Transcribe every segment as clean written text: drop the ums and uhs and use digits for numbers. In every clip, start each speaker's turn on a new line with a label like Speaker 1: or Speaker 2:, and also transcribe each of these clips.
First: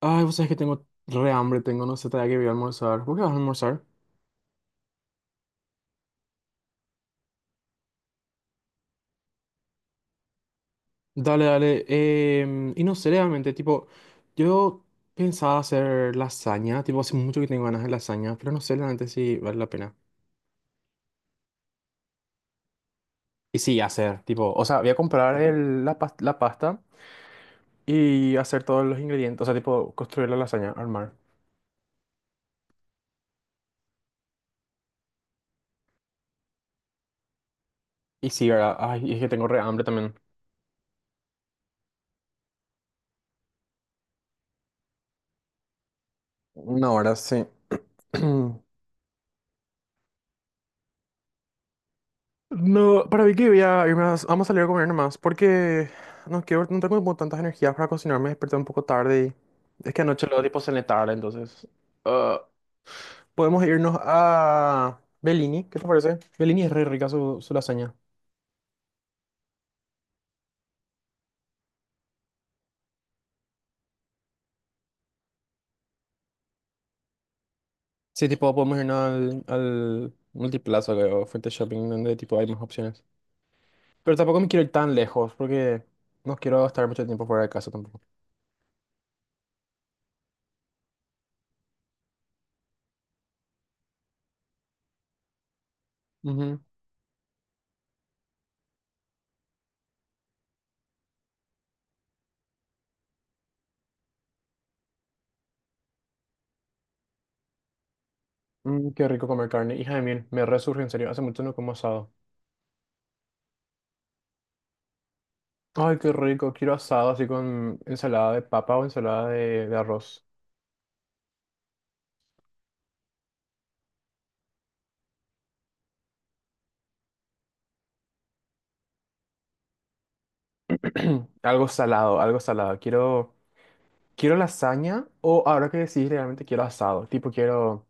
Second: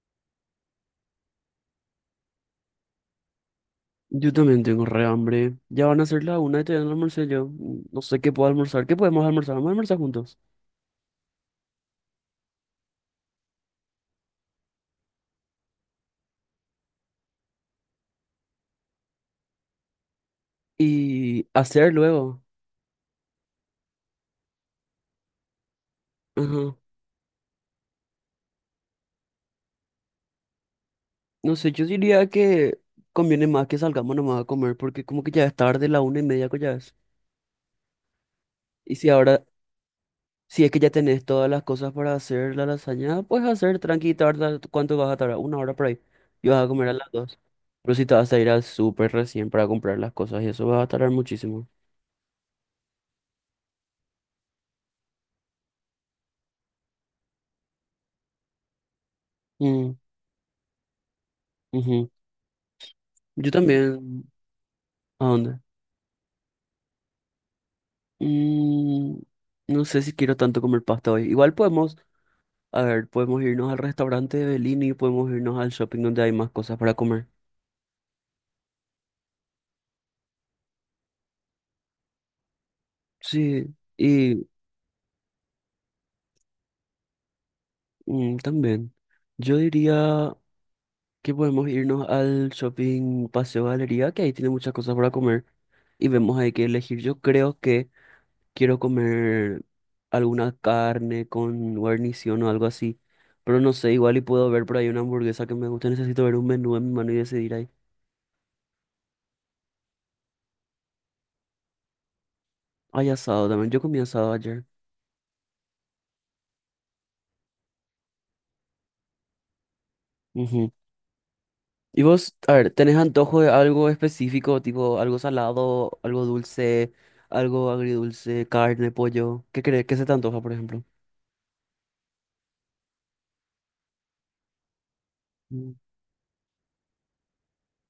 Speaker 1: Ay, vos sabés que tengo re hambre, tengo, no sé, todavía que voy a almorzar. ¿Por qué vas a almorzar?
Speaker 2: Yo también tengo re hambre. Ya van a ser la una y todavía no almorcé yo. No sé qué puedo almorzar. ¿Qué podemos almorzar? Vamos a almorzar juntos.
Speaker 1: Dale, dale. Y no sé, realmente, tipo, yo pensaba hacer lasaña, tipo, hace mucho que tengo ganas de lasaña, pero no sé realmente si vale la pena.
Speaker 2: Y hacer luego.
Speaker 1: Y sí, hacer, tipo, o sea, voy a comprar la
Speaker 2: Ajá.
Speaker 1: pasta y hacer todos los ingredientes, o sea, tipo, construir la lasaña, armar.
Speaker 2: No sé, yo diría que conviene más que salgamos nomás a comer porque como que ya es tarde, la una y media que ya es.
Speaker 1: Y sí, ¿verdad?
Speaker 2: Y
Speaker 1: Ay,
Speaker 2: si
Speaker 1: y es que
Speaker 2: ahora,
Speaker 1: tengo re hambre también.
Speaker 2: si es que ya tenés todas las cosas para hacer la lasaña, pues hacer tranqui, tarda, ¿cuánto vas a tardar? Una hora por ahí. Y vas a comer
Speaker 1: No,
Speaker 2: a las
Speaker 1: ahora
Speaker 2: dos.
Speaker 1: sí.
Speaker 2: Pero si te vas a ir al súper recién para comprar las cosas y eso va a tardar muchísimo.
Speaker 1: No, para mí que voy a irme vamos a salir a comer nomás, porque no quiero, no tengo como tantas energías para cocinar, me desperté un poco tarde y es
Speaker 2: Mm,
Speaker 1: que anoche luego tipo cené tarde, entonces
Speaker 2: ujú.
Speaker 1: ah,
Speaker 2: Yo
Speaker 1: podemos irnos
Speaker 2: también.
Speaker 1: a
Speaker 2: ¿A dónde?
Speaker 1: Bellini, ¿qué te parece? Bellini es re rica su lasaña.
Speaker 2: Mm, no sé si quiero tanto comer pasta hoy. Igual podemos, a ver, podemos irnos al restaurante de Bellini, podemos irnos al shopping donde hay más cosas para comer.
Speaker 1: Sí, tipo podemos irnos al Multiplaza, creo, frente al shopping, donde tipo hay más opciones.
Speaker 2: Sí,
Speaker 1: Pero tampoco
Speaker 2: y
Speaker 1: me quiero ir tan lejos, porque no quiero estar mucho tiempo fuera de casa tampoco.
Speaker 2: mm, también. Yo diría que podemos irnos al shopping Paseo Galería, que ahí tiene muchas cosas para comer y vemos ahí
Speaker 1: Ujú.
Speaker 2: que elegir. Yo creo que quiero comer alguna carne con guarnición o algo así, pero no sé, igual y puedo ver por ahí una hamburguesa que me gusta. Necesito ver un menú en mi mano y decidir ahí.
Speaker 1: Mm, qué rico comer carne, hija de mil, me resurge en serio, hace mucho no como asado.
Speaker 2: Hay asado también. Yo comí asado ayer.
Speaker 1: Ay, qué rico. Quiero asado así con ensalada de papa o ensalada de arroz.
Speaker 2: Ujú. ¿Y vos, a ver, tenés antojo de algo específico, tipo algo salado, algo dulce, algo agridulce, carne, pollo? ¿Qué crees? ¿Qué se te antoja, por ejemplo?
Speaker 1: Algo salado, algo salado. Quiero, quiero lasaña o ahora
Speaker 2: Mm,
Speaker 1: que decís, realmente quiero asado. Tipo, quiero,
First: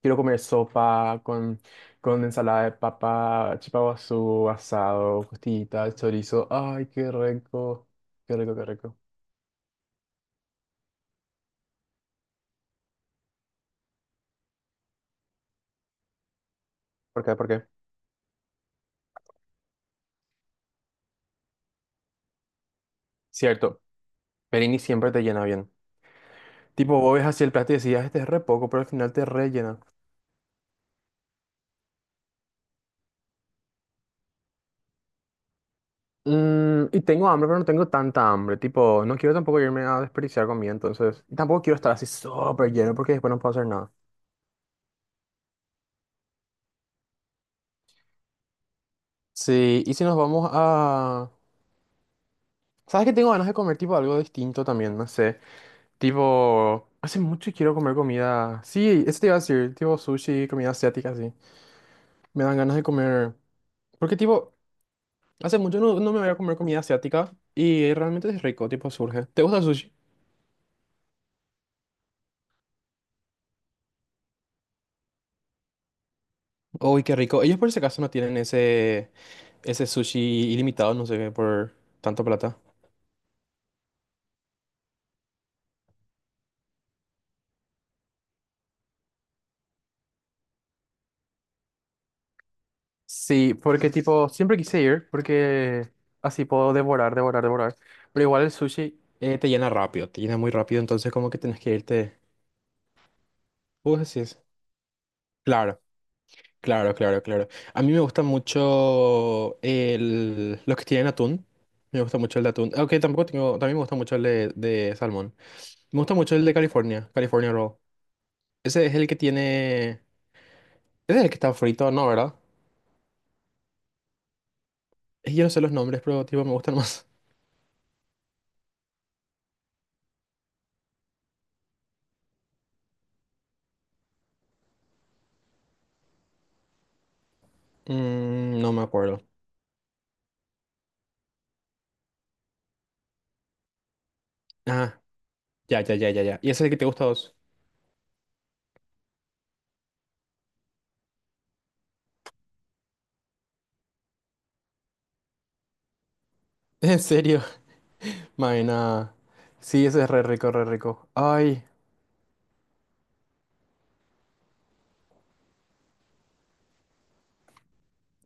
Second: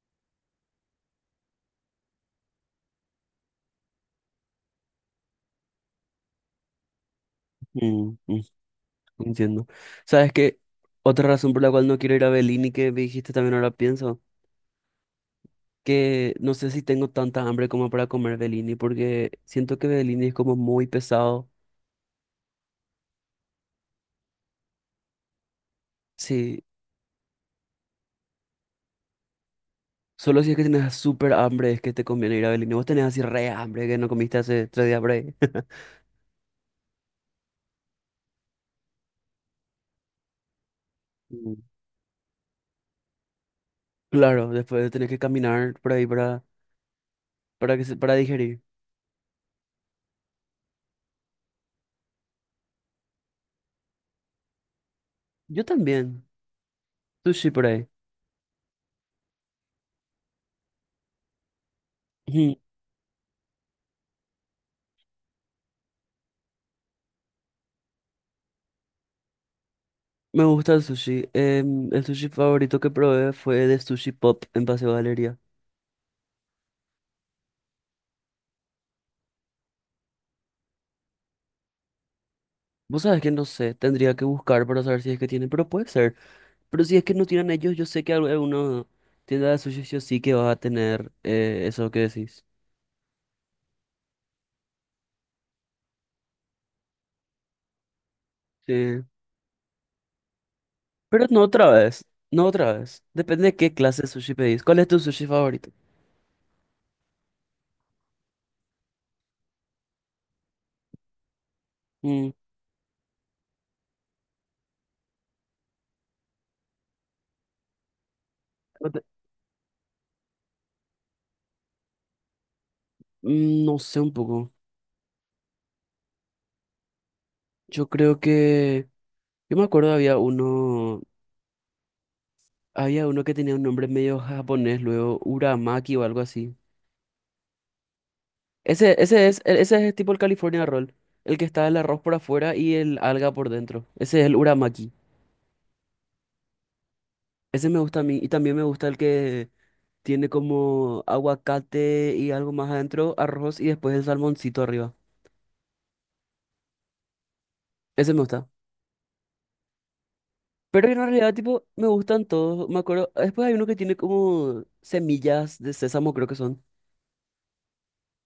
Speaker 1: quiero comer sopa con ensalada de papa, chipaguazú, asado, costillita, chorizo. Ay, qué rico.
Speaker 2: mm,
Speaker 1: Qué
Speaker 2: mm,
Speaker 1: rico, qué rico.
Speaker 2: entiendo. ¿Sabes qué? Otra razón por la cual no quiero ir a Bellini, que me dijiste también ahora pienso, que no sé si tengo
Speaker 1: ¿Por qué?
Speaker 2: tanta
Speaker 1: ¿Por qué?
Speaker 2: hambre como para comer Bellini, porque siento que Bellini es como muy pesado.
Speaker 1: Cierto, Perini siempre te llena bien.
Speaker 2: Sí,
Speaker 1: Tipo, vos ves hacia el plato y decías, este es re poco, pero al final te rellena.
Speaker 2: solo si es que tenés súper hambre es que te conviene ir a Belén. Y vos tenés así re hambre que no comiste hace tres días por ahí.
Speaker 1: Mm, y tengo hambre, pero no tengo tanta hambre. Tipo, no quiero tampoco irme a desperdiciar comida, entonces. Y
Speaker 2: Mm.
Speaker 1: tampoco quiero estar así súper lleno porque después no puedo hacer nada.
Speaker 2: Claro, después tenés que caminar por ahí para, para digerir.
Speaker 1: Sí, y si nos vamos a. ¿Sabes que tengo ganas de comer tipo algo distinto también? No sé.
Speaker 2: Yo también.
Speaker 1: Tipo, hace
Speaker 2: Sushi
Speaker 1: mucho
Speaker 2: por
Speaker 1: quiero
Speaker 2: ahí.
Speaker 1: comer comida. Sí, eso te iba a decir. Tipo sushi, comida asiática, sí. Me dan
Speaker 2: Ujú.
Speaker 1: ganas de comer. Porque tipo, hace mucho no, no me voy a comer comida asiática y realmente es rico, tipo surge. ¿Te gusta el sushi?
Speaker 2: Me gusta el sushi. El sushi favorito que probé fue de Sushi Pop en Paseo Galería.
Speaker 1: Uy, qué rico. Ellos por si acaso no tienen ese. Ese sushi ilimitado, no sé qué, por tanta plata.
Speaker 2: Vos sabés que no sé, tendría que buscar para saber si es que tienen, pero puede ser. Pero si es que no tienen ellos, yo sé que alguna tienda de sushi sí o sí que va a tener eso que decís.
Speaker 1: Sí, porque tipo, siempre quise ir, porque así puedo devorar, devorar, devorar. Pero igual el sushi,
Speaker 2: Sí.
Speaker 1: Te llena rápido, te llena muy rápido, entonces
Speaker 2: Pero
Speaker 1: como que
Speaker 2: no
Speaker 1: tienes
Speaker 2: otra
Speaker 1: que
Speaker 2: vez,
Speaker 1: irte.
Speaker 2: no otra vez. Depende de qué
Speaker 1: Vos
Speaker 2: clase de sushi
Speaker 1: decís.
Speaker 2: pedís. ¿Cuál es tu sushi favorito?
Speaker 1: Claro, claro, claro, claro. A mí me gusta mucho los que tienen atún. Me gusta
Speaker 2: Mm,
Speaker 1: mucho el de atún. Aunque tampoco tengo, también me gusta mucho el de salmón. Me gusta mucho el de California, California Roll. Ese
Speaker 2: no
Speaker 1: es
Speaker 2: te-
Speaker 1: el que tiene... Ese es el que está frito, ¿no? ¿Verdad?
Speaker 2: no sé un poco.
Speaker 1: Yo no sé los nombres, pero tipo me gustan más.
Speaker 2: Yo creo que... Yo me acuerdo había uno... Había uno que tenía un nombre medio japonés, luego Uramaki o algo así.
Speaker 1: Mm, no me
Speaker 2: Ese,
Speaker 1: acuerdo.
Speaker 2: ese es, ese es tipo el California Roll. El que está el arroz por afuera y el alga por dentro. Ese es el Uramaki.
Speaker 1: Ah, ya, ya, ya, ya, ya. ¿Y ese es el que te gusta a vos?
Speaker 2: Ese me gusta a mí. Y también me gusta el que tiene como aguacate y algo más adentro, arroz y después el salmoncito arriba.
Speaker 1: ¿En serio?
Speaker 2: Ese me gusta.
Speaker 1: Maena. Sí, ese es re rico, re
Speaker 2: Pero en
Speaker 1: rico.
Speaker 2: realidad,
Speaker 1: Ay,
Speaker 2: tipo, me gustan todos. Me acuerdo, después hay uno que tiene como semillas de sésamo, creo que son.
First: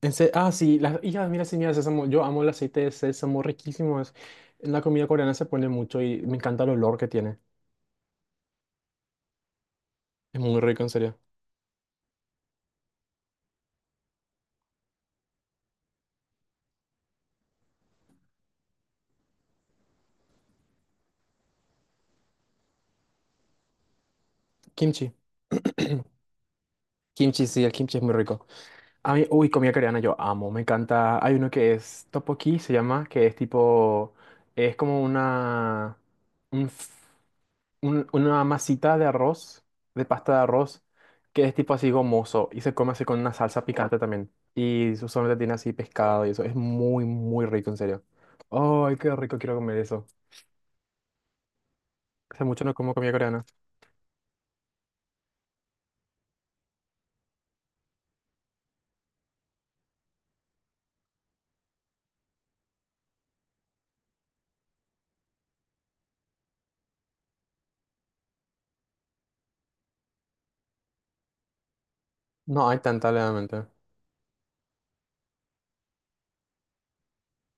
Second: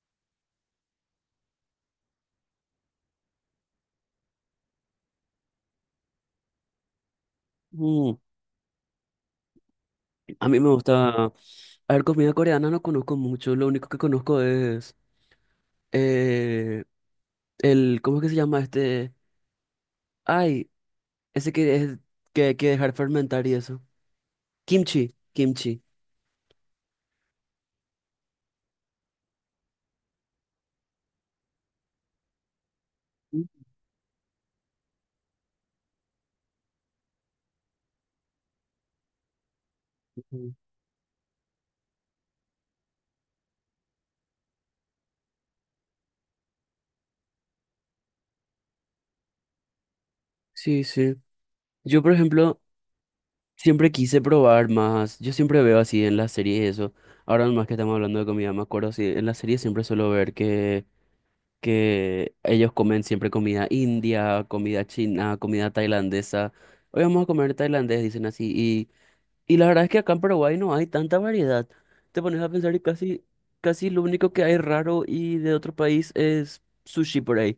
Speaker 1: en se ah, sí, las hijas, mira, sí, mira, sésamo. Yo amo el aceite de sésamo, riquísimo es. En la comida coreana se pone mucho y me encanta el olor que tiene.
Speaker 2: Mm,
Speaker 1: Es
Speaker 2: A mí
Speaker 1: muy
Speaker 2: me
Speaker 1: rico, en serio.
Speaker 2: gusta. A ver, comida coreana no conozco mucho. Lo único que conozco es eh, el, ¿cómo es que se llama este? Ay, ese que es que hay que dejar fermentar y eso.
Speaker 1: Kimchi.
Speaker 2: Kimchi, kimchi.
Speaker 1: Kimchi, sí, el kimchi es muy rico. A mí, uy, comida coreana yo amo, me encanta. Hay uno que es tteokbokki, se llama, que es tipo, es como una... un una masita de arroz, de pasta de
Speaker 2: Ujú.
Speaker 1: arroz, que es tipo así gomoso y se come así con una salsa picante también. Y usualmente tiene así pescado y eso. Es muy, muy rico, en serio. Ay, qué rico quiero comer eso.
Speaker 2: Sí, sí. Yo, por
Speaker 1: Hace
Speaker 2: ejemplo,
Speaker 1: mucho no como comida coreana.
Speaker 2: siempre quise probar más. Yo siempre veo así en las series eso. Ahora más que estamos hablando de comida, me acuerdo así, en las series siempre suelo ver que ellos comen siempre comida india, comida china, comida tailandesa. Hoy vamos a comer tailandés, dicen así. Y la verdad es que acá en Paraguay no hay tanta variedad. Te pones a
Speaker 1: No
Speaker 2: pensar
Speaker 1: hay
Speaker 2: y
Speaker 1: tanta,
Speaker 2: casi,
Speaker 1: realmente.
Speaker 2: casi lo único que hay raro y de otro país es sushi por ahí.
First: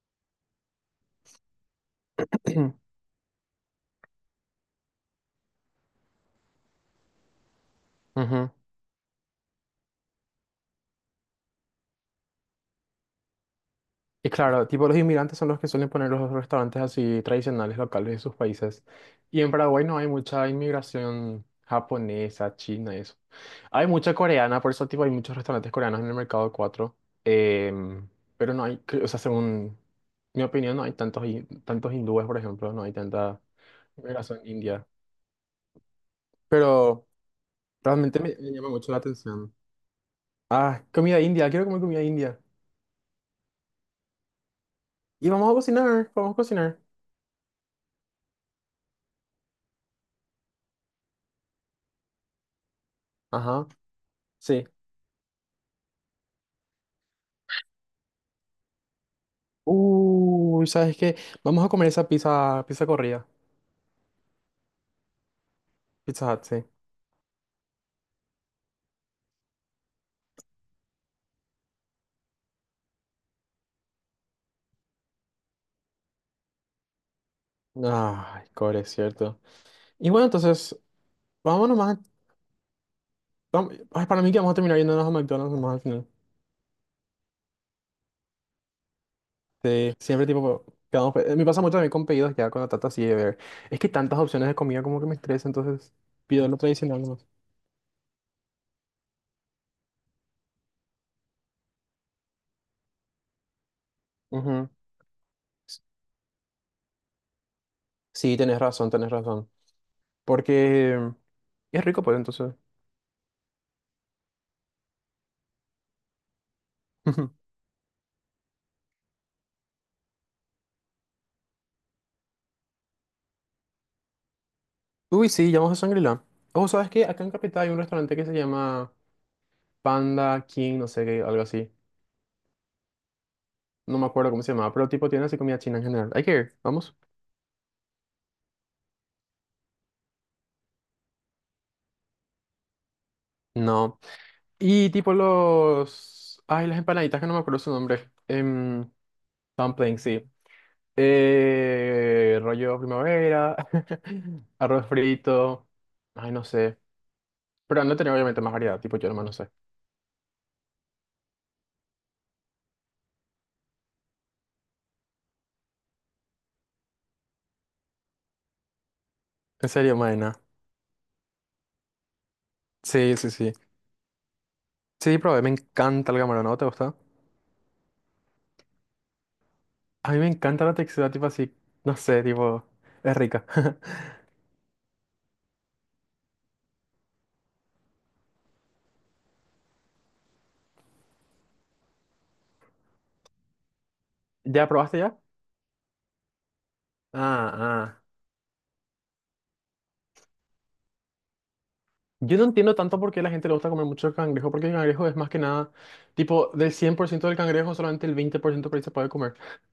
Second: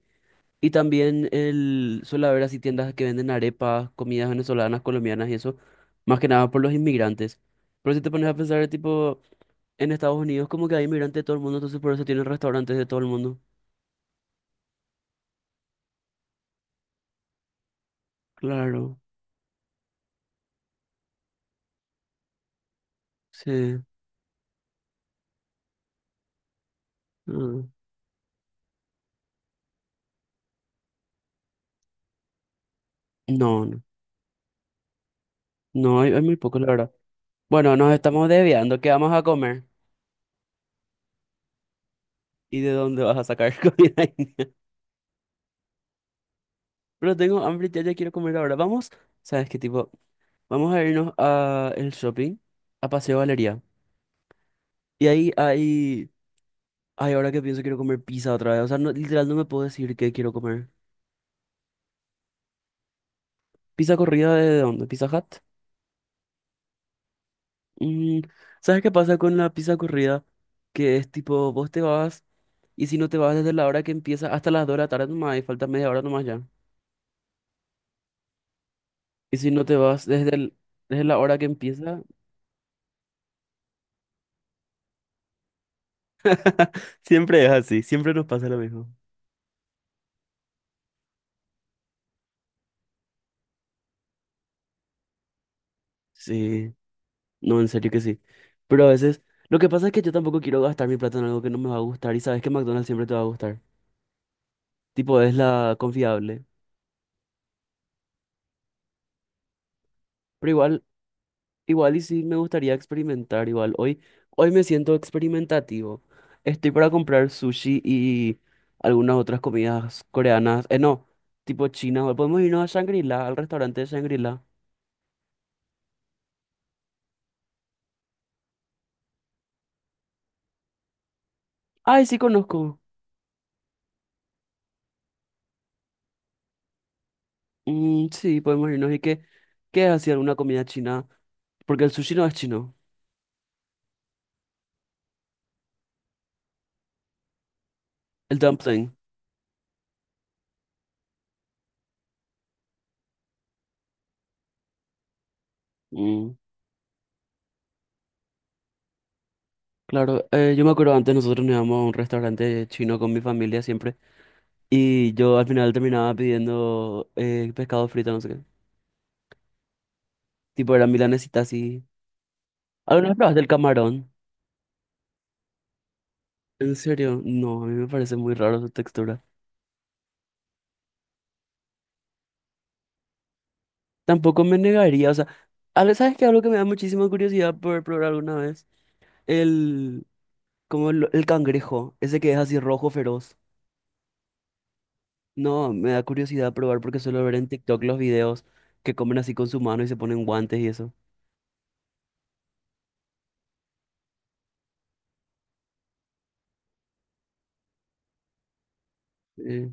Speaker 2: Y también el, suele haber así tiendas que venden arepas, comidas venezolanas, colombianas y eso, más que nada por los inmigrantes. Pero si te pones a
Speaker 1: Ujú.
Speaker 2: pensar, tipo, en Estados Unidos como que hay inmigrantes de todo el mundo, entonces por eso tienen restaurantes de todo el mundo.
Speaker 1: Y claro, tipo los inmigrantes son los que suelen poner los restaurantes así tradicionales locales de sus países.
Speaker 2: Claro.
Speaker 1: Y en Paraguay no hay mucha inmigración japonesa, china y eso.
Speaker 2: Sí.
Speaker 1: Hay mucha coreana, por eso tipo, hay muchos restaurantes coreanos en el mercado 4
Speaker 2: Mm.
Speaker 1: em, pero no hay, o sea, según mi opinión, no hay tantos, tantos hindúes, por ejemplo, no hay tanta
Speaker 2: No, no,
Speaker 1: migración india.
Speaker 2: no, hay muy poco, la verdad.
Speaker 1: Pero
Speaker 2: Bueno, nos
Speaker 1: realmente
Speaker 2: estamos
Speaker 1: me llama
Speaker 2: desviando. ¿Qué
Speaker 1: mucho la
Speaker 2: vamos a
Speaker 1: atención.
Speaker 2: comer?
Speaker 1: Ah, comida india, quiero comer comida india.
Speaker 2: ¿Y de dónde vas a sacar comida india?
Speaker 1: Y vamos a cocinar, vamos a cocinar.
Speaker 2: Pero tengo hambre, ya, ya quiero comer ahora. Vamos, ¿sabes qué tipo? Vamos a irnos a el shopping, a Paseo Galería.
Speaker 1: Ajá, sí.
Speaker 2: Y ahí, ahí, ay, ahora que pienso, quiero comer pizza otra vez. O sea, no, literal, no me puedo decir qué quiero
Speaker 1: Uy,
Speaker 2: comer.
Speaker 1: ¿sabes qué? Vamos a comer esa pizza, pizza corrida.
Speaker 2: ¿Pizza corrida de dónde? ¿Pizza Hut?
Speaker 1: Pizza Hut, sí.
Speaker 2: Mm, ¿Sabes qué pasa con la pizza corrida? Que es tipo, vos te vas. Y si no te vas desde la hora que empieza hasta las 2 de la tarde nomás, y falta media hora nomás ya.
Speaker 1: Ay, core, es
Speaker 2: Y
Speaker 1: cierto.
Speaker 2: si no te vas
Speaker 1: Y bueno, entonces,
Speaker 2: desde la hora que
Speaker 1: vámonos más.
Speaker 2: empieza,
Speaker 1: Ay, para mí que vamos a terminar yéndonos a McDonald's nomás al final.
Speaker 2: siempre es así, siempre nos pasa lo mismo.
Speaker 1: Sí, siempre tipo, quedamos, me pasa mucho también con pedidos ya cuando trato así de ver. Es que tantas opciones de comida como que me estresa, entonces pido lo
Speaker 2: Sí,
Speaker 1: tradicional nomás.
Speaker 2: no, en serio que sí. Pero a veces, lo que pasa es que yo tampoco quiero gastar mi plata en algo que no me va a gustar y sabes que McDonald's siempre te va a gustar.
Speaker 1: Ujú.
Speaker 2: Tipo, es la confiable.
Speaker 1: Sí, tenés razón, tenés razón.
Speaker 2: Pero igual
Speaker 1: Porque es
Speaker 2: Igual y
Speaker 1: rico, pues
Speaker 2: sí me
Speaker 1: entonces.
Speaker 2: gustaría experimentar igual. Hoy, hoy me siento experimentativo. Estoy para comprar sushi y algunas otras comidas coreanas. No, tipo china. O podemos irnos a Shangri-La, al restaurante de Shangri-La.
Speaker 1: Uy, sí, llamamos a Shangri-La. Oh, ¿sabes qué? Acá en Capital hay un restaurante que se llama Panda King, no sé qué, algo así.
Speaker 2: Ay, sí conozco.
Speaker 1: No me acuerdo cómo se llama, pero tipo tiene así comida china en general. Hay que ir, vamos.
Speaker 2: Mm, sí, podemos irnos. ¿Y qué, qué es así alguna comida china? Porque el sushi no es chino.
Speaker 1: No. Y tipo los... Ay, las empanaditas que no me acuerdo su nombre.
Speaker 2: El dumpling.
Speaker 1: Dumpling, sí. Rollo primavera, arroz frito. Ay,
Speaker 2: Mm,
Speaker 1: no sé. Pero no tenía obviamente más variedad, tipo yo nomás no sé.
Speaker 2: claro, yo me acuerdo antes nosotros nos íbamos a un restaurante chino con mi familia siempre. Y yo al final terminaba pidiendo pescado frito, no sé qué.
Speaker 1: En serio, maena.
Speaker 2: Tipo, era milanesita así. ¿Alguna vez
Speaker 1: Sí, sí,
Speaker 2: probaste el
Speaker 1: sí.
Speaker 2: camarón?
Speaker 1: Sí, probé, me encanta el camarón, ¿no te
Speaker 2: ¿En
Speaker 1: gusta?
Speaker 2: serio? No, a mí me parece muy raro su textura.
Speaker 1: A mí me encanta la textura, tipo así, no sé, tipo, es rica.
Speaker 2: Tampoco me negaría, o sea, ¿sabes qué? Algo que me da muchísima curiosidad por probar alguna vez. El, como el cangrejo, ese que es así rojo feroz.
Speaker 1: ¿Ya probaste ya?
Speaker 2: No, me da curiosidad probar porque suelo ver en
Speaker 1: Ah,
Speaker 2: TikTok los
Speaker 1: ah.
Speaker 2: videos que comen así con su mano y se ponen guantes y eso.
Speaker 1: Yo no entiendo tanto por qué a la gente le gusta comer mucho el cangrejo, porque el cangrejo es más que nada, tipo, del 100% del cangrejo, solamente el 20% por ciento por ahí se puede comer.
Speaker 2: Eh,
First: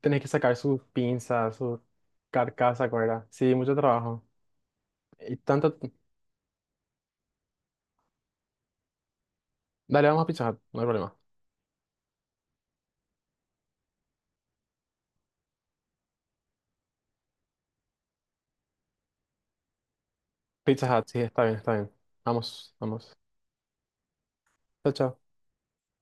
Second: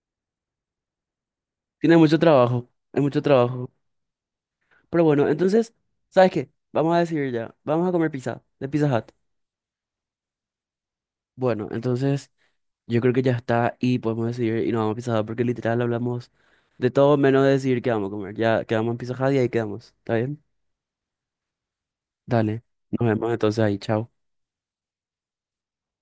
Speaker 1: Tenés que sacar sus pinzas, su
Speaker 2: tiene mucho trabajo,
Speaker 1: carcasa,
Speaker 2: hay
Speaker 1: ¿cuál
Speaker 2: mucho
Speaker 1: era? Sí,
Speaker 2: trabajo.
Speaker 1: mucho trabajo.
Speaker 2: Pero bueno,
Speaker 1: Y
Speaker 2: entonces,
Speaker 1: tanto...
Speaker 2: ¿sabes qué? Vamos a decidir ya, vamos a comer pizza, de Pizza Hut.
Speaker 1: Dale, vamos a Pizza Hut, no hay problema.
Speaker 2: Bueno, entonces... Yo creo que ya está y podemos decidir y nos vamos a Pizza Hut porque literal hablamos de todo menos de decidir qué vamos a comer. Ya quedamos en Pizza Hut y ahí quedamos. ¿Está bien?
Speaker 1: Pizza Hut, sí, está bien, está bien.
Speaker 2: Dale.
Speaker 1: Vamos,
Speaker 2: Nos
Speaker 1: vamos.
Speaker 2: vemos entonces ahí. Chao.
Speaker 1: Chao, chao.